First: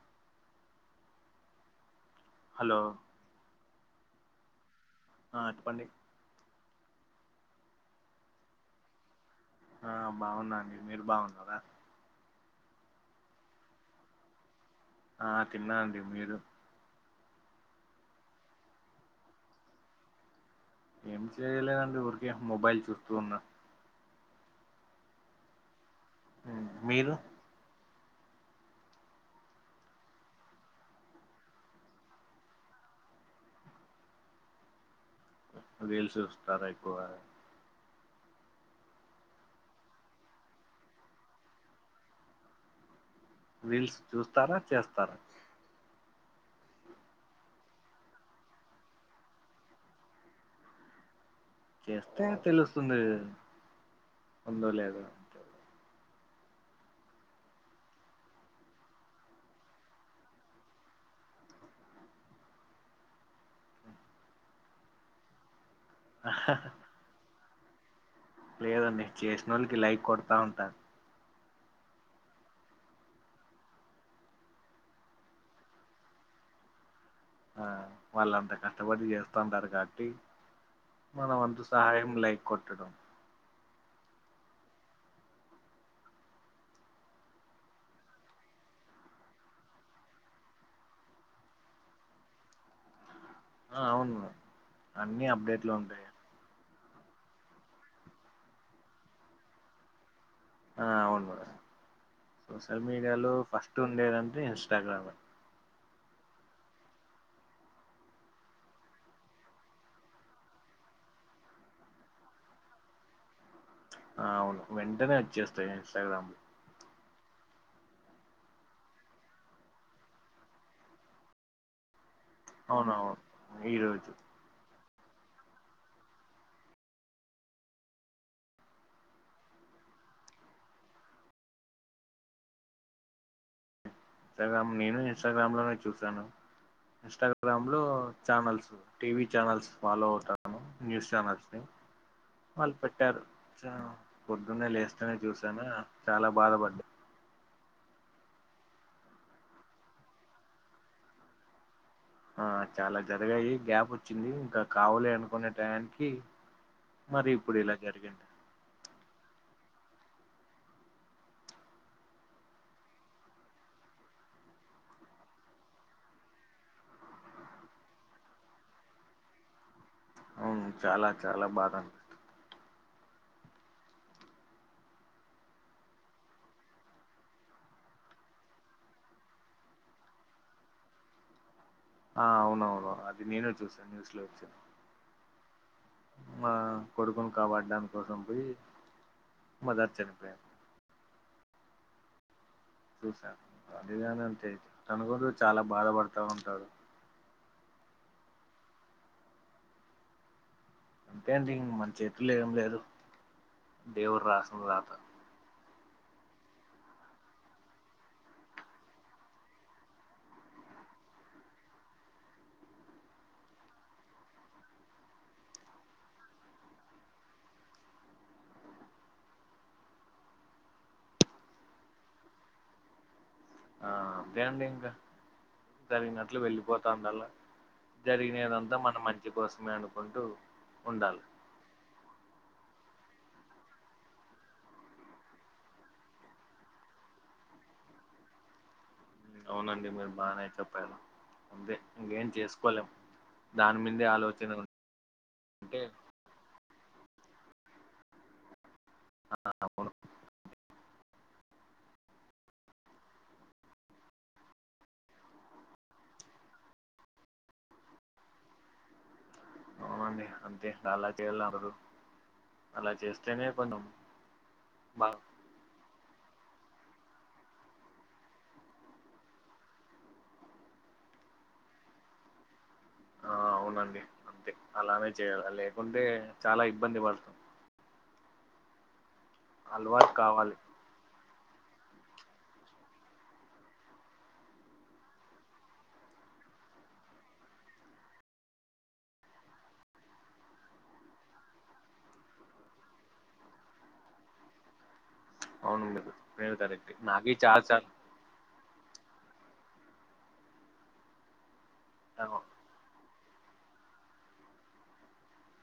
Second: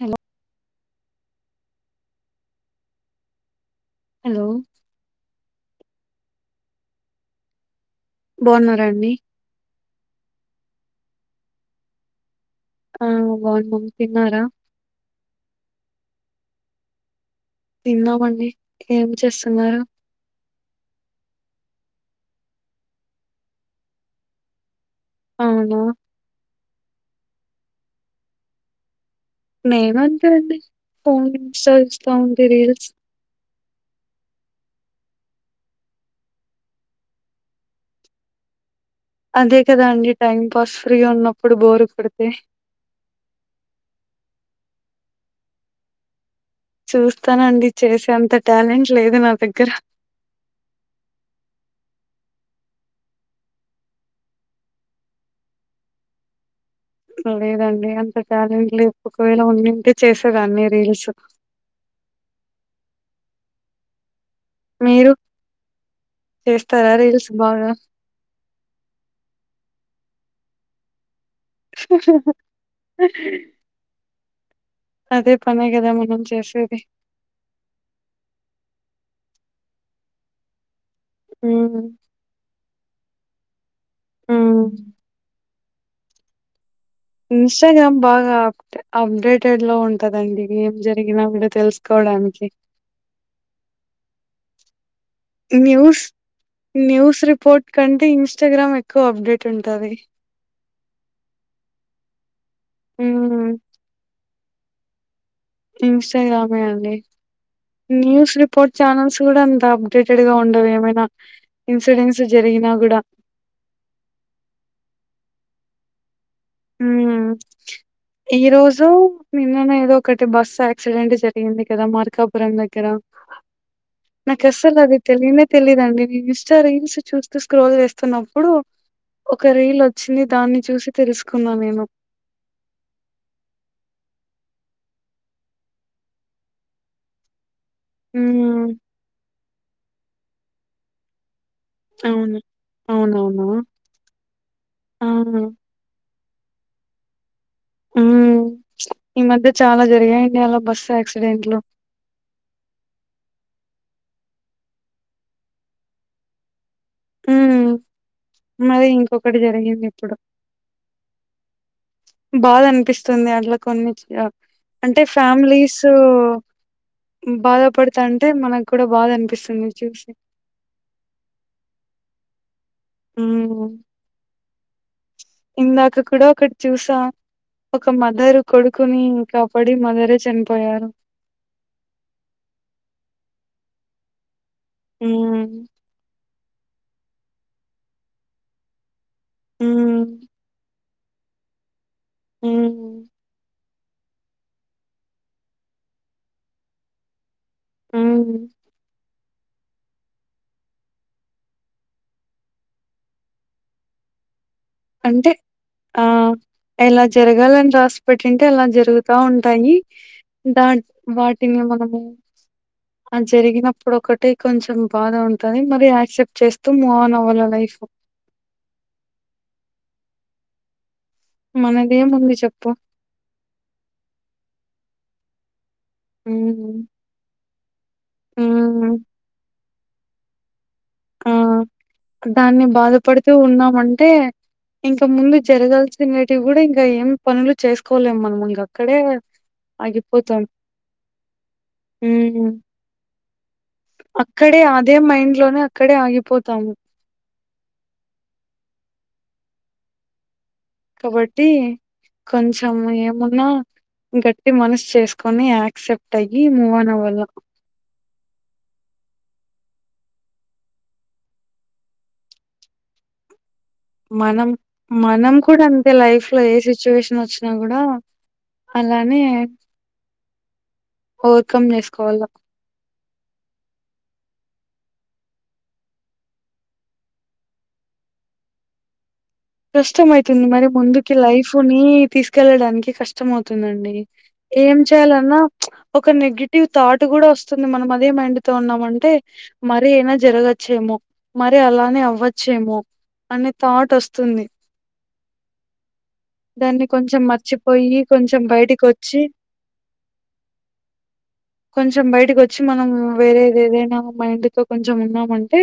Hello hello hello ఆ చెప్పండి. బాగున్నారాండి. ఆ బాగున్నాండి మీరు బాగున్నారా. ఆ బాగున్నం తిన్నారా. ఆ తిన్నాండి మీరు తిన్నామండి ఏం చేస్తున్నారు. ఏం చేయలేదండి. ఊరికే మొబైల్ చూస్తూ ఉన్న అవునా ఉ మీరు నేనంతే అండి ఫోన్ ఇన్స్టా చూస్తాఉంటి రీల్స్ రీల్స్ చూస్తారా ఎక్కువ అదే కదా అండి టైం పాస్ ఫ్రీగా ఉన్నప్పుడు బోరు కోడితే రీల్స్ చూస్తారా చేస్తారా చూస్తానండి చేసే అంత టాలెంట్ లేదు నా దగ్గర చేస్తే తెలుస్తుంది ఉందో లేదో లేదండి అంత టాలెంట్ లేదు. ఒకవేళ ఉన్నింటే చేసేదాన్ని రీల్స్. మీరు చేస్తార రీల్స్ బాగా లేదండి చేసినోళ్ళకి లైక్ కొడతా ఉంటాను. అదే పనే కదా మనం చేసేది. ఆ వాళ్ళంత కష్టపడి చేస్తంటారు కాబట్టి మన వంతు ఉమ్ సహాయం లైక్ కొట్టడం. ఊ ఇన్స్టాగ్రామ్ బాగా అప్ అప్డేటెడ్ లో ఉంటదండి ఏం జరిగినా కూడా తెలుసుకోవడానికి ఆ అవును. అన్ని అప్డేట్లో న్యూస్ ఉంటాయి. న్యూస్ రిపోర్ట్ కంటే ఇన్స్టాగ్రామ్ ఎక్కువ అప్డేట్ ఉంటాది. ఆ అవును మేడం సోషల్ మీడియాలో హ్మ్ ఫస్ట్ ఉండేదంత ఇన్స్టాగ్రామ్ అండి ఇన్స్టాగ్రామే అండి. న్యూస్ రిపోర్ట్ ఛానల్స్ కూడా అంత అప్డేటెడ్ గా ఉండవు. ఏమైనా ఇన్సిడెంట్స్ జరిగినా కూడా అవును వెంటనే వచ్చేస్తాయి ఇన్స్టాగ్రామ్లో ఊ ఈ రోజు నిన్ననో ఏదో ఒకటి బస్సు యాక్సిడెంట్ జరిగింది కదా మార్కప్ పురం దగ్గర అవునవును ఈరోజు నాకస్సల్ అది తెలియనే తెలిదండి. ఇన్స్టా రీల్స్ చూస్తూ స్క్రోల్ చేస్తున్నప్పుడు ఒక రీల్ వచ్చింది దాన్ని చూసి తెలుసుకు కున్న నేను ఇన్స్టాగ్రమ్ నేను ఇన్స్టాగ్రామ్ లోనే చూసాను. ఇన్స్టాగ్రా గ్రాంలో హ్మ్. ఛానల్స్ టీవీ ఛానల్స్ ఫాలో అవుతారు. న్యూస్ చానల్స్ అవును. వాళ్ పెట్టారు అవునవునా! అ పొద్దున్నే ఆ! లేస్తనే చూసానా చాలా బాధపడ్ ఉ ఈ మధ్య చాలా జరిగాయి. అండి అలా బస్సు యాక్సిడెంట్లు. ఆ చాలా జరగాయి గ్యాప్ వచ్చింది. ఇంకా కావాలి అనుకునే టయానికి మరి ఉ ఇప్పుడు ఇలా జరిగింది మరి ఇంకొకటి జరిగింది. ఎప్పుడు బాధ అనిపిస్తుంది. అట్లా కొన్ని అంటే ఫ్యామిలీస్ బాధపడుతాంటే, మనకు కూడా బాధ అనిపిస్తుంది. అవును చాలా చాలా బాద ఊమ్ ఇందాక కూడా ఒకటి చూసా. ఒక మదర్ కొడుకుని కాపాడి మదరే చనిపోయారు. ఆ అవునవును అది నేను చూసాను న్యూస్ లో వచ్చ ఊ మా కొడుకును కాపాడడాని కోసం పోయి మదర్ హ్మ్. చనిపోయింది. హ్మ్. శూ స అదే గాని అంతే తను కూడ చాలా బాధపడతా ఉంటాడు ఆ అంతే అండి ఇగ మన చేతుల్లో ఏం లేదు దేవుడు రాస్త అంటే ఆ ఎలా జరగాలని రాసి పెట్టింటే, అలా జరుగుతా ఉంటాయి. దా వాటిని మనము ఆ జరిగినప్పుడు ఒకటిే కొంచెం బాధ ఉంటది. మరి యాక్సెప్ట్ చేస్తూ మూవ్ ఆన్ అవ్వాల లైఫ్. మనది ఏముంది చెప్పు ఆ అంతేనండి ఇంకా జరిగినట్లు వెళ్ళి ఉమ్ పోతాండల్లా జరిగినదంతా ఉమ్ మన మంచి కోసమే అనుకుం కుంటూ ఉండాలి ఆ దాన్ని బాధపడుతూ ఉన్నామంటే, ఇంకా ముందు జరగాల్సినటివి కూడా ఇంకా ఏం పనులు చేసుకోలేము మనం ఇంకా. అవునండి మీరు బాగానే చెప్పారు. అంతే ఇంకేం ఉమ్ చేసుకోలేం. దాని మీదే ఆలోచన అక్కడే అదే మైండ్ లోనే ఉంటే అక్కడే ఆగిపోతాము. ఆ అప్పుడు కాబట్టి కొంచెం ఏమున్నా గట్టి మనసు చేసుకొని, యాక్సెప్ట్ అయ్యి, మూవ్ ఆన్ అవ్వాళ్ళ. అవునండి అంతే అలా చేయాలందరు అలా చేస్తేనే కొంచెం మనం బా మనం కూడా అంతే లైఫ్ ఇ ఏ సిచ్యువేషన్ వచ్చినా కూడా అలానే ఓవర్ కమ్ చేసుకోవాల్లా. ఆ అవునండి అంతే అలానే చేయాలి. లేకుంటే చాలా ఇబ్బంది పడుతాం. కష్టంమయతుంది మరి ముందుకి లైఫ్ ఫ ని తీసుకెళ్లడానికి కష్టం అవుతుందండి. ఏం చేయాలన్నా ఒక నెగిటివ్ థాట్ కూడా వస్తుంది. మనం అదే మైండ్ తో ఉన్నామంటే మరి అయినా జరగచ్చేమో, మరి అలానే అవ్వచ్చేమో, అనే థాట్ వస్తుంద్. వస్తుంది అవును మీరు మీరు దాన్ని కరెక్టే కొంచెం నాకి చాలా సార్ మర్చిపోయి కొంచెం బయటికొచ్చి కొంచెం బయటకి వచ్చి మనం వేరేది ఏదైన మైండ్ తొ కొంచెం ఉన్నామంటే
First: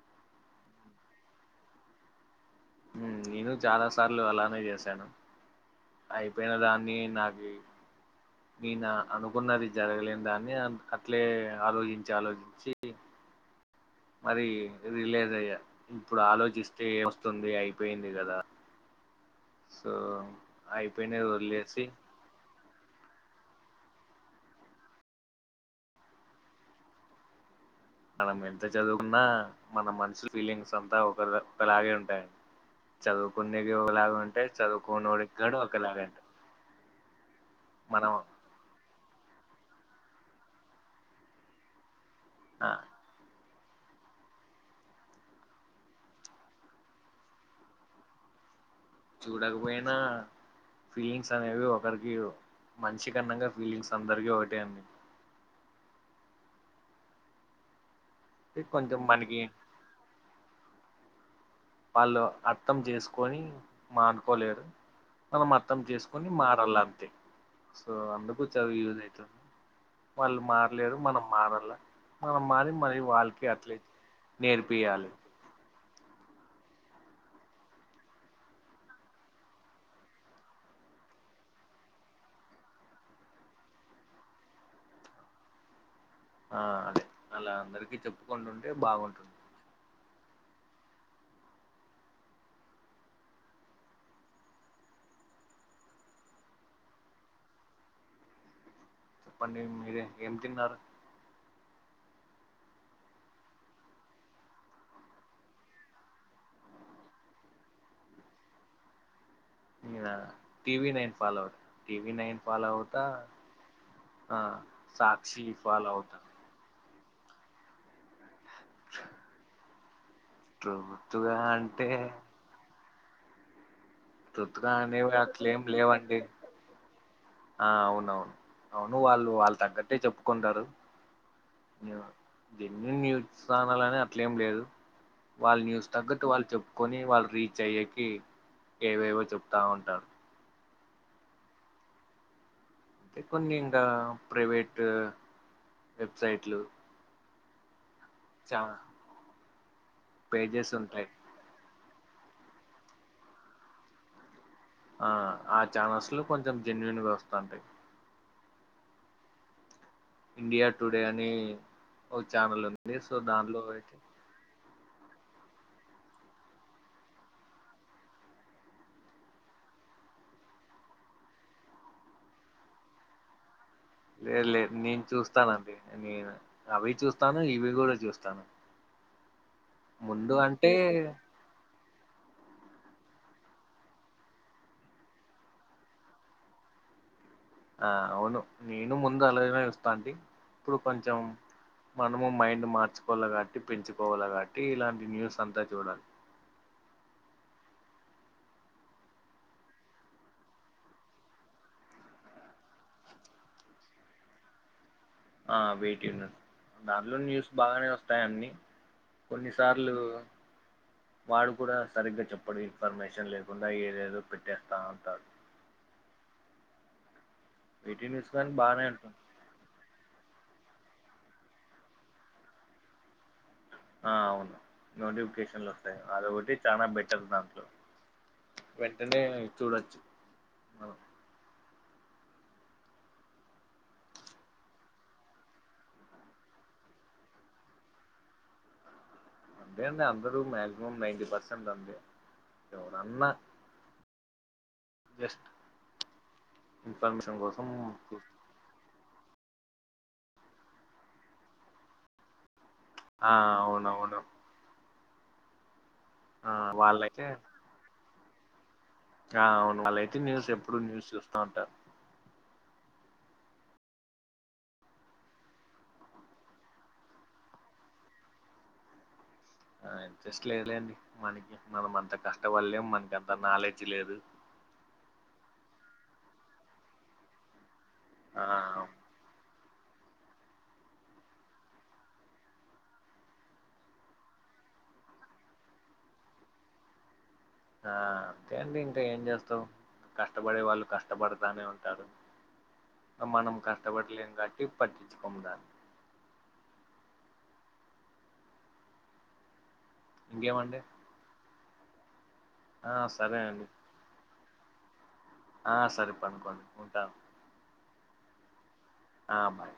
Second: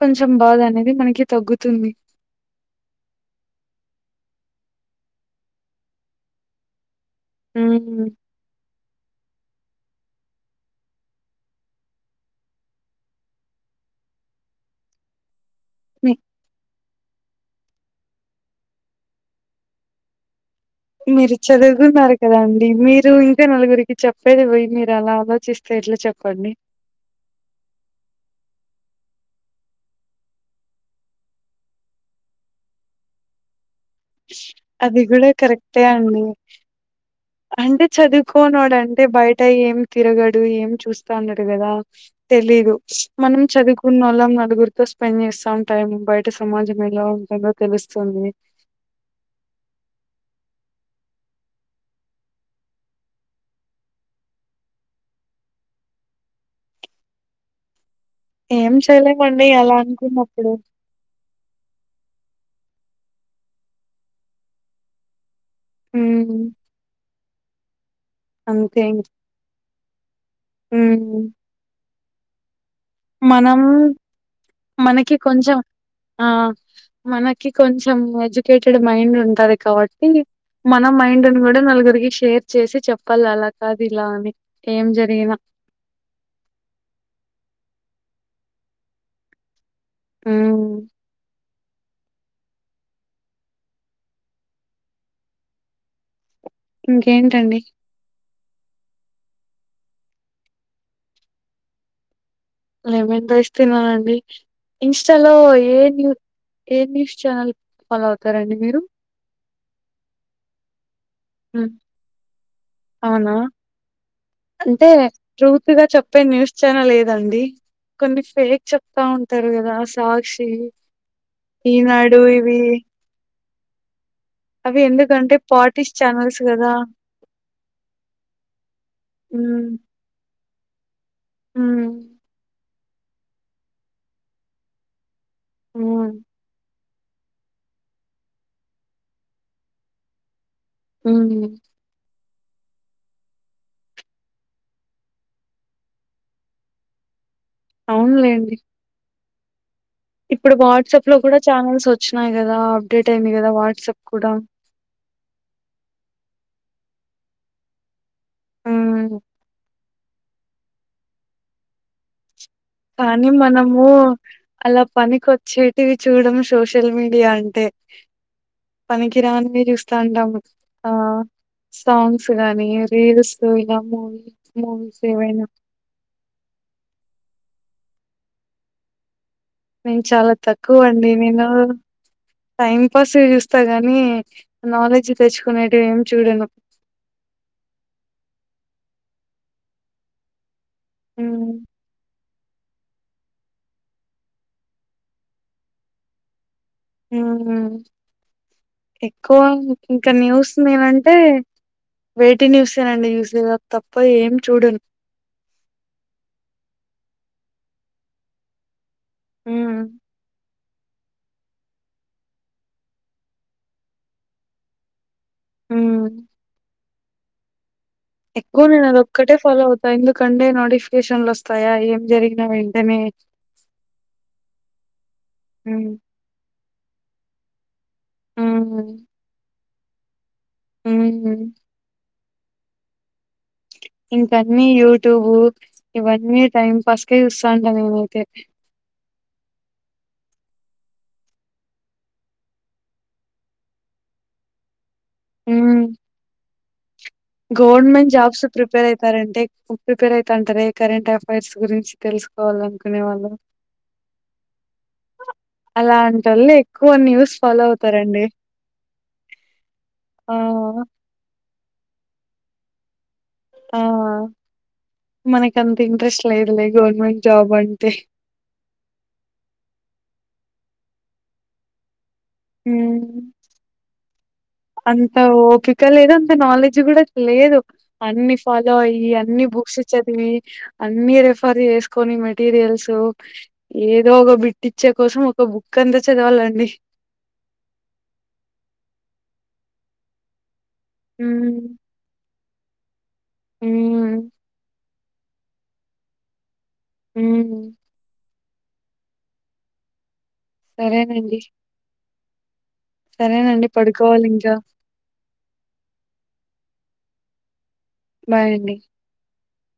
కొంచెం బాధ అనే ఇది మనకి తగ్గుతుంది ఉమ్ నేను చాలా సార్లు అలానే చేశాను అయిపోయిన దాన్ని నాకె ఉమ్, ననా అనుకున్నది జరగలేన్దాన్ని అ అట్లే ఆలోచించి ఆలోచించి మరి ఇది లేదయ్యా మీ ఇప్పుడు ఆలోచిస్తే వ గుర్తుంది అయిపోయింది కదా సొ మీరు చదువుకున్నార కదండి మీరు ఇంకా నలుగురికి చెప్పేది పోయి మీరలా ఆలోచిస్తే ఎట్లా చెప్పండి మనం ఎంత చదువుకున్నా మన మనషుల ఫీలింగ్స్ అంతా ఒకలాగే ఉంటాయండి చదువుకునే ఇగోలాగుంటాయి అది చదువుకొని కూడా గోడు ఒక్క కరెక్టే లాగంటే అండి అంటే చదువుకో నోడ అంటే బయట ఏం తిరగడు ఏం చూస్తాన్నాడు కదా ఆ, తెలీదు మనం చదువుకున్న వాళ్ళం నలుగురితో స్పెండ్ చేస్తా ఉంటారు బయట సమాజం ఎలా ఉంటదో తెలుస్తుంది చూడకపోయినా ఫీలింగ్స్ అనేవి ఒకరికి మంచి కన్నంగా ఫీలింగ్స్ అందరికి ఒకటే అండి ఏం కొంచెం మనకి చెయలేమండి ఎలా అనుకున్న కుడు ఆళ్ళు అర్థం చేసుకొని మానుకోలేరు మనం అర్థం చేసుకొని ఉమ్ మారాలంతే సో అందుకు చదువు అంతే యూజ్ ఇంక. అవుతుంది వాళ్ళు మారలేరు హ్మ్. మనం మారాల మనం మారి మరి వాళ్ళకి మనం అట్లే నేర్పియాలి మనకి కొంచెం ఆ మనకి కొంచెం ఎడ్యుకేటెడ్ మైండ్ ఉంటది కాబట్టి మన మైండుని కూడా నలుగురికి షేర్ చేసి చెప్పాలి అలా కాదు ఇలా అని ఏం జరిగిన ఆ అదె అలా అందరికి చెప్పుకుంటుంటే బాగుంటుంది హుమ్ ఇంకేంటండి చెప్పండి మీరె ఏం తిన్నారు లెమెన్ రైస్ తిన్నారండి ఇన్స్టాలో ఏ న్యూ ఏ న్యూస్ ఛానల్ ఫాలో అవుతారండి మీరు నేనా టి వి నైన్ ఫాలొ అవుతా హ్మ్. టి వి నైన్ ఫాలోవుత అవునా? అంటే సాక్షి ఫాలోత రండి కొన్ని ఫేక్ చెప్తా ఉంటారు కదా సాక్షి తొత్తుగా అంటే ఈనాడు ఇవీ తొత్తుగా అవి అనేవి ఎందుకంటె అట్లేం పాటిష్ లేవండి ఛానల్స్ కదా ఆ అవునవును అవును వాళ్ళు వాళ్ళ హ్మ్ తగ్గట్టే చెప్పుకుంటారు హ్మ్ న్య ఎన్ని న్యూచ్ ఛానల్ అని అట్లేం లేదు వాళ్ళ న్యూస్ హ్మ్ తగ్గట్టు వాళు చెప్పు కొని వాళ్ళు రీచ్ అయ్యకి ఏవేవో చెప్తా ఉంటారు ఉ అంటే కొన్ని ఇండ ప్రైవేట్ వెబ్సైట్లు అవునులేండి చా ఇప్పుడు పేజెస్ వాట్సాప్ ఉంటాయి లో కూడా చానల్స్ వచ్ వచ్చినాయి గదా అప్డేట్ అయింది కదా వాట్సాప్ కూడా ఆ ఆ ఛానల్స్ లో కొంచెం జెన్యూన్ వస్ అంటయి ఉ ఇండియా టుడే అని ఓచ్ కానీ మనము అలాప్ పనికి వచ్చేటివి చూడం సోషల్ మీడియా అంటే పనికి రానివి చూస్తా ఉంటాం ఆ సాంగ్స్ గానీ రీల్స్ ఇలా మూవీ లేదు లేదు మూవీస్ నేను ఏవైనా చూస్తానండి నేను అవి చూస్ తను ఇవి గూడ చూస్తాను నేను చాలా ముందు అంటే తక్కువ అండి నేను టైం పాస్ గా చూస్తా గాని నాలెడ్జ్ తెచ్చుకునేటివి ఏం చూడను ఆ అవును నేను ముందు అలాగనా ఇస్తా అండి ఇప్పుడు కొంచెం హ్మ్ మనం నువ్ మైండ్ మార్చుకోవాల కాట్టి పెంచుకోవాల కాట్టి ఇలాంటి న్యూస్ అంతా చూడాలి ఉ ఎక్కువ ఇంకా న్యూస్ నేనంటే వేటి న్యూసేనండి న్యూస్ అది తప్ప ఏం చూడను ఆ వెయిట్ ను దాంట్లో న్యూస్ బాగానే వస్తాయి అన్నీ హ్మ్. కొన్నిసార్లు వాడు కూడా సరిగ్గా చెప్పడు ఇన్ఫర్మేషన్ లేకుండా ఏదేదో పెట్టేస్తా ఉంటారు ఉ వీటి న్యూస్ కానీ ఎక్కువ బాగానే నేను అది ఉంటుంది. ఒక్కటే ఫాలో అవుతా ఎందుకంటే నోటి ఎకేషన్లు వస్తాయా ఏం జరిగినా వెంటనే ఆ అవును నోటిఫికేషన్లు హ్మ్. వస్తాయి అది ఒకటి చనా బెటర్ దాంట్లో వెంటనే చూడచ్చు ఉహు ఇంకా అన్ని యూట్యూబ్ ఇవన్నీ టైం పాస్ కే చూస్తా అంటా నేనైతే అంతే అండి అందరు మాక్సిమం నైన్ టి పర్సెంట్ అంతే ఎవడన్నా వెస్ట్ హ్మ్. గవర్నమెంట్ జాబ్స్ ప్రిపేర్ అయి కరెంటే ప్రిపేర్ అవుతుంటార కరెంట్ అఫైర్స్ గురించి తెలుసుకోవాలను ఆ అవునవును అలాంటి వాళ్ళ ఆ ఎక్కువ వాళ్ళైతే న్యూస్ ఫాలో అవుతారండి ఆ అవును వాళ్ళయితే ఆ న్యూస్ ఎప్పుడు న్యూస్ చూస్తా ఉంటారు ఆ మనకి అంత ఇంట్రెస్ట్ లేదులే గవర్నమెంట్ జాబ్ అంటే ఇంట్రెస్ట్ లేదండి మనకి మనం అంత కష్టపలేలేం హ్మ్ మనకంత నాలెడ్జ్ లేదు అంత ఓపిక లేదు అంత నాలెడ్జ్ కూడా లేదు అన్ని ఆ ఫాలో అయ్యి అన్ని బుక్స్ చదివి అన్ని రెఫర్ చేసుకొని మెటీరియల్స్ ఏదో ఒక బిట్ ఇచ్చే కోసం ఒక బుక్ అంత చదవాలండి ఆ అంతే అండి ఇంకా ఏం చేస్తావు కష్టపడే వాళ్ళు కష్టపడతానే హ్మ్ ఉంటాడు మనం హ్మ్ కష్టపడలే కాటి పటి కుముద హ ఇంకేమండి సరేనండి ఆ సరే అండి సరేనండి పడుకోవాలి ఇంకా ఆ సరి పనుకోండి ఉంటా బాయ్అండి ఆ బాయ్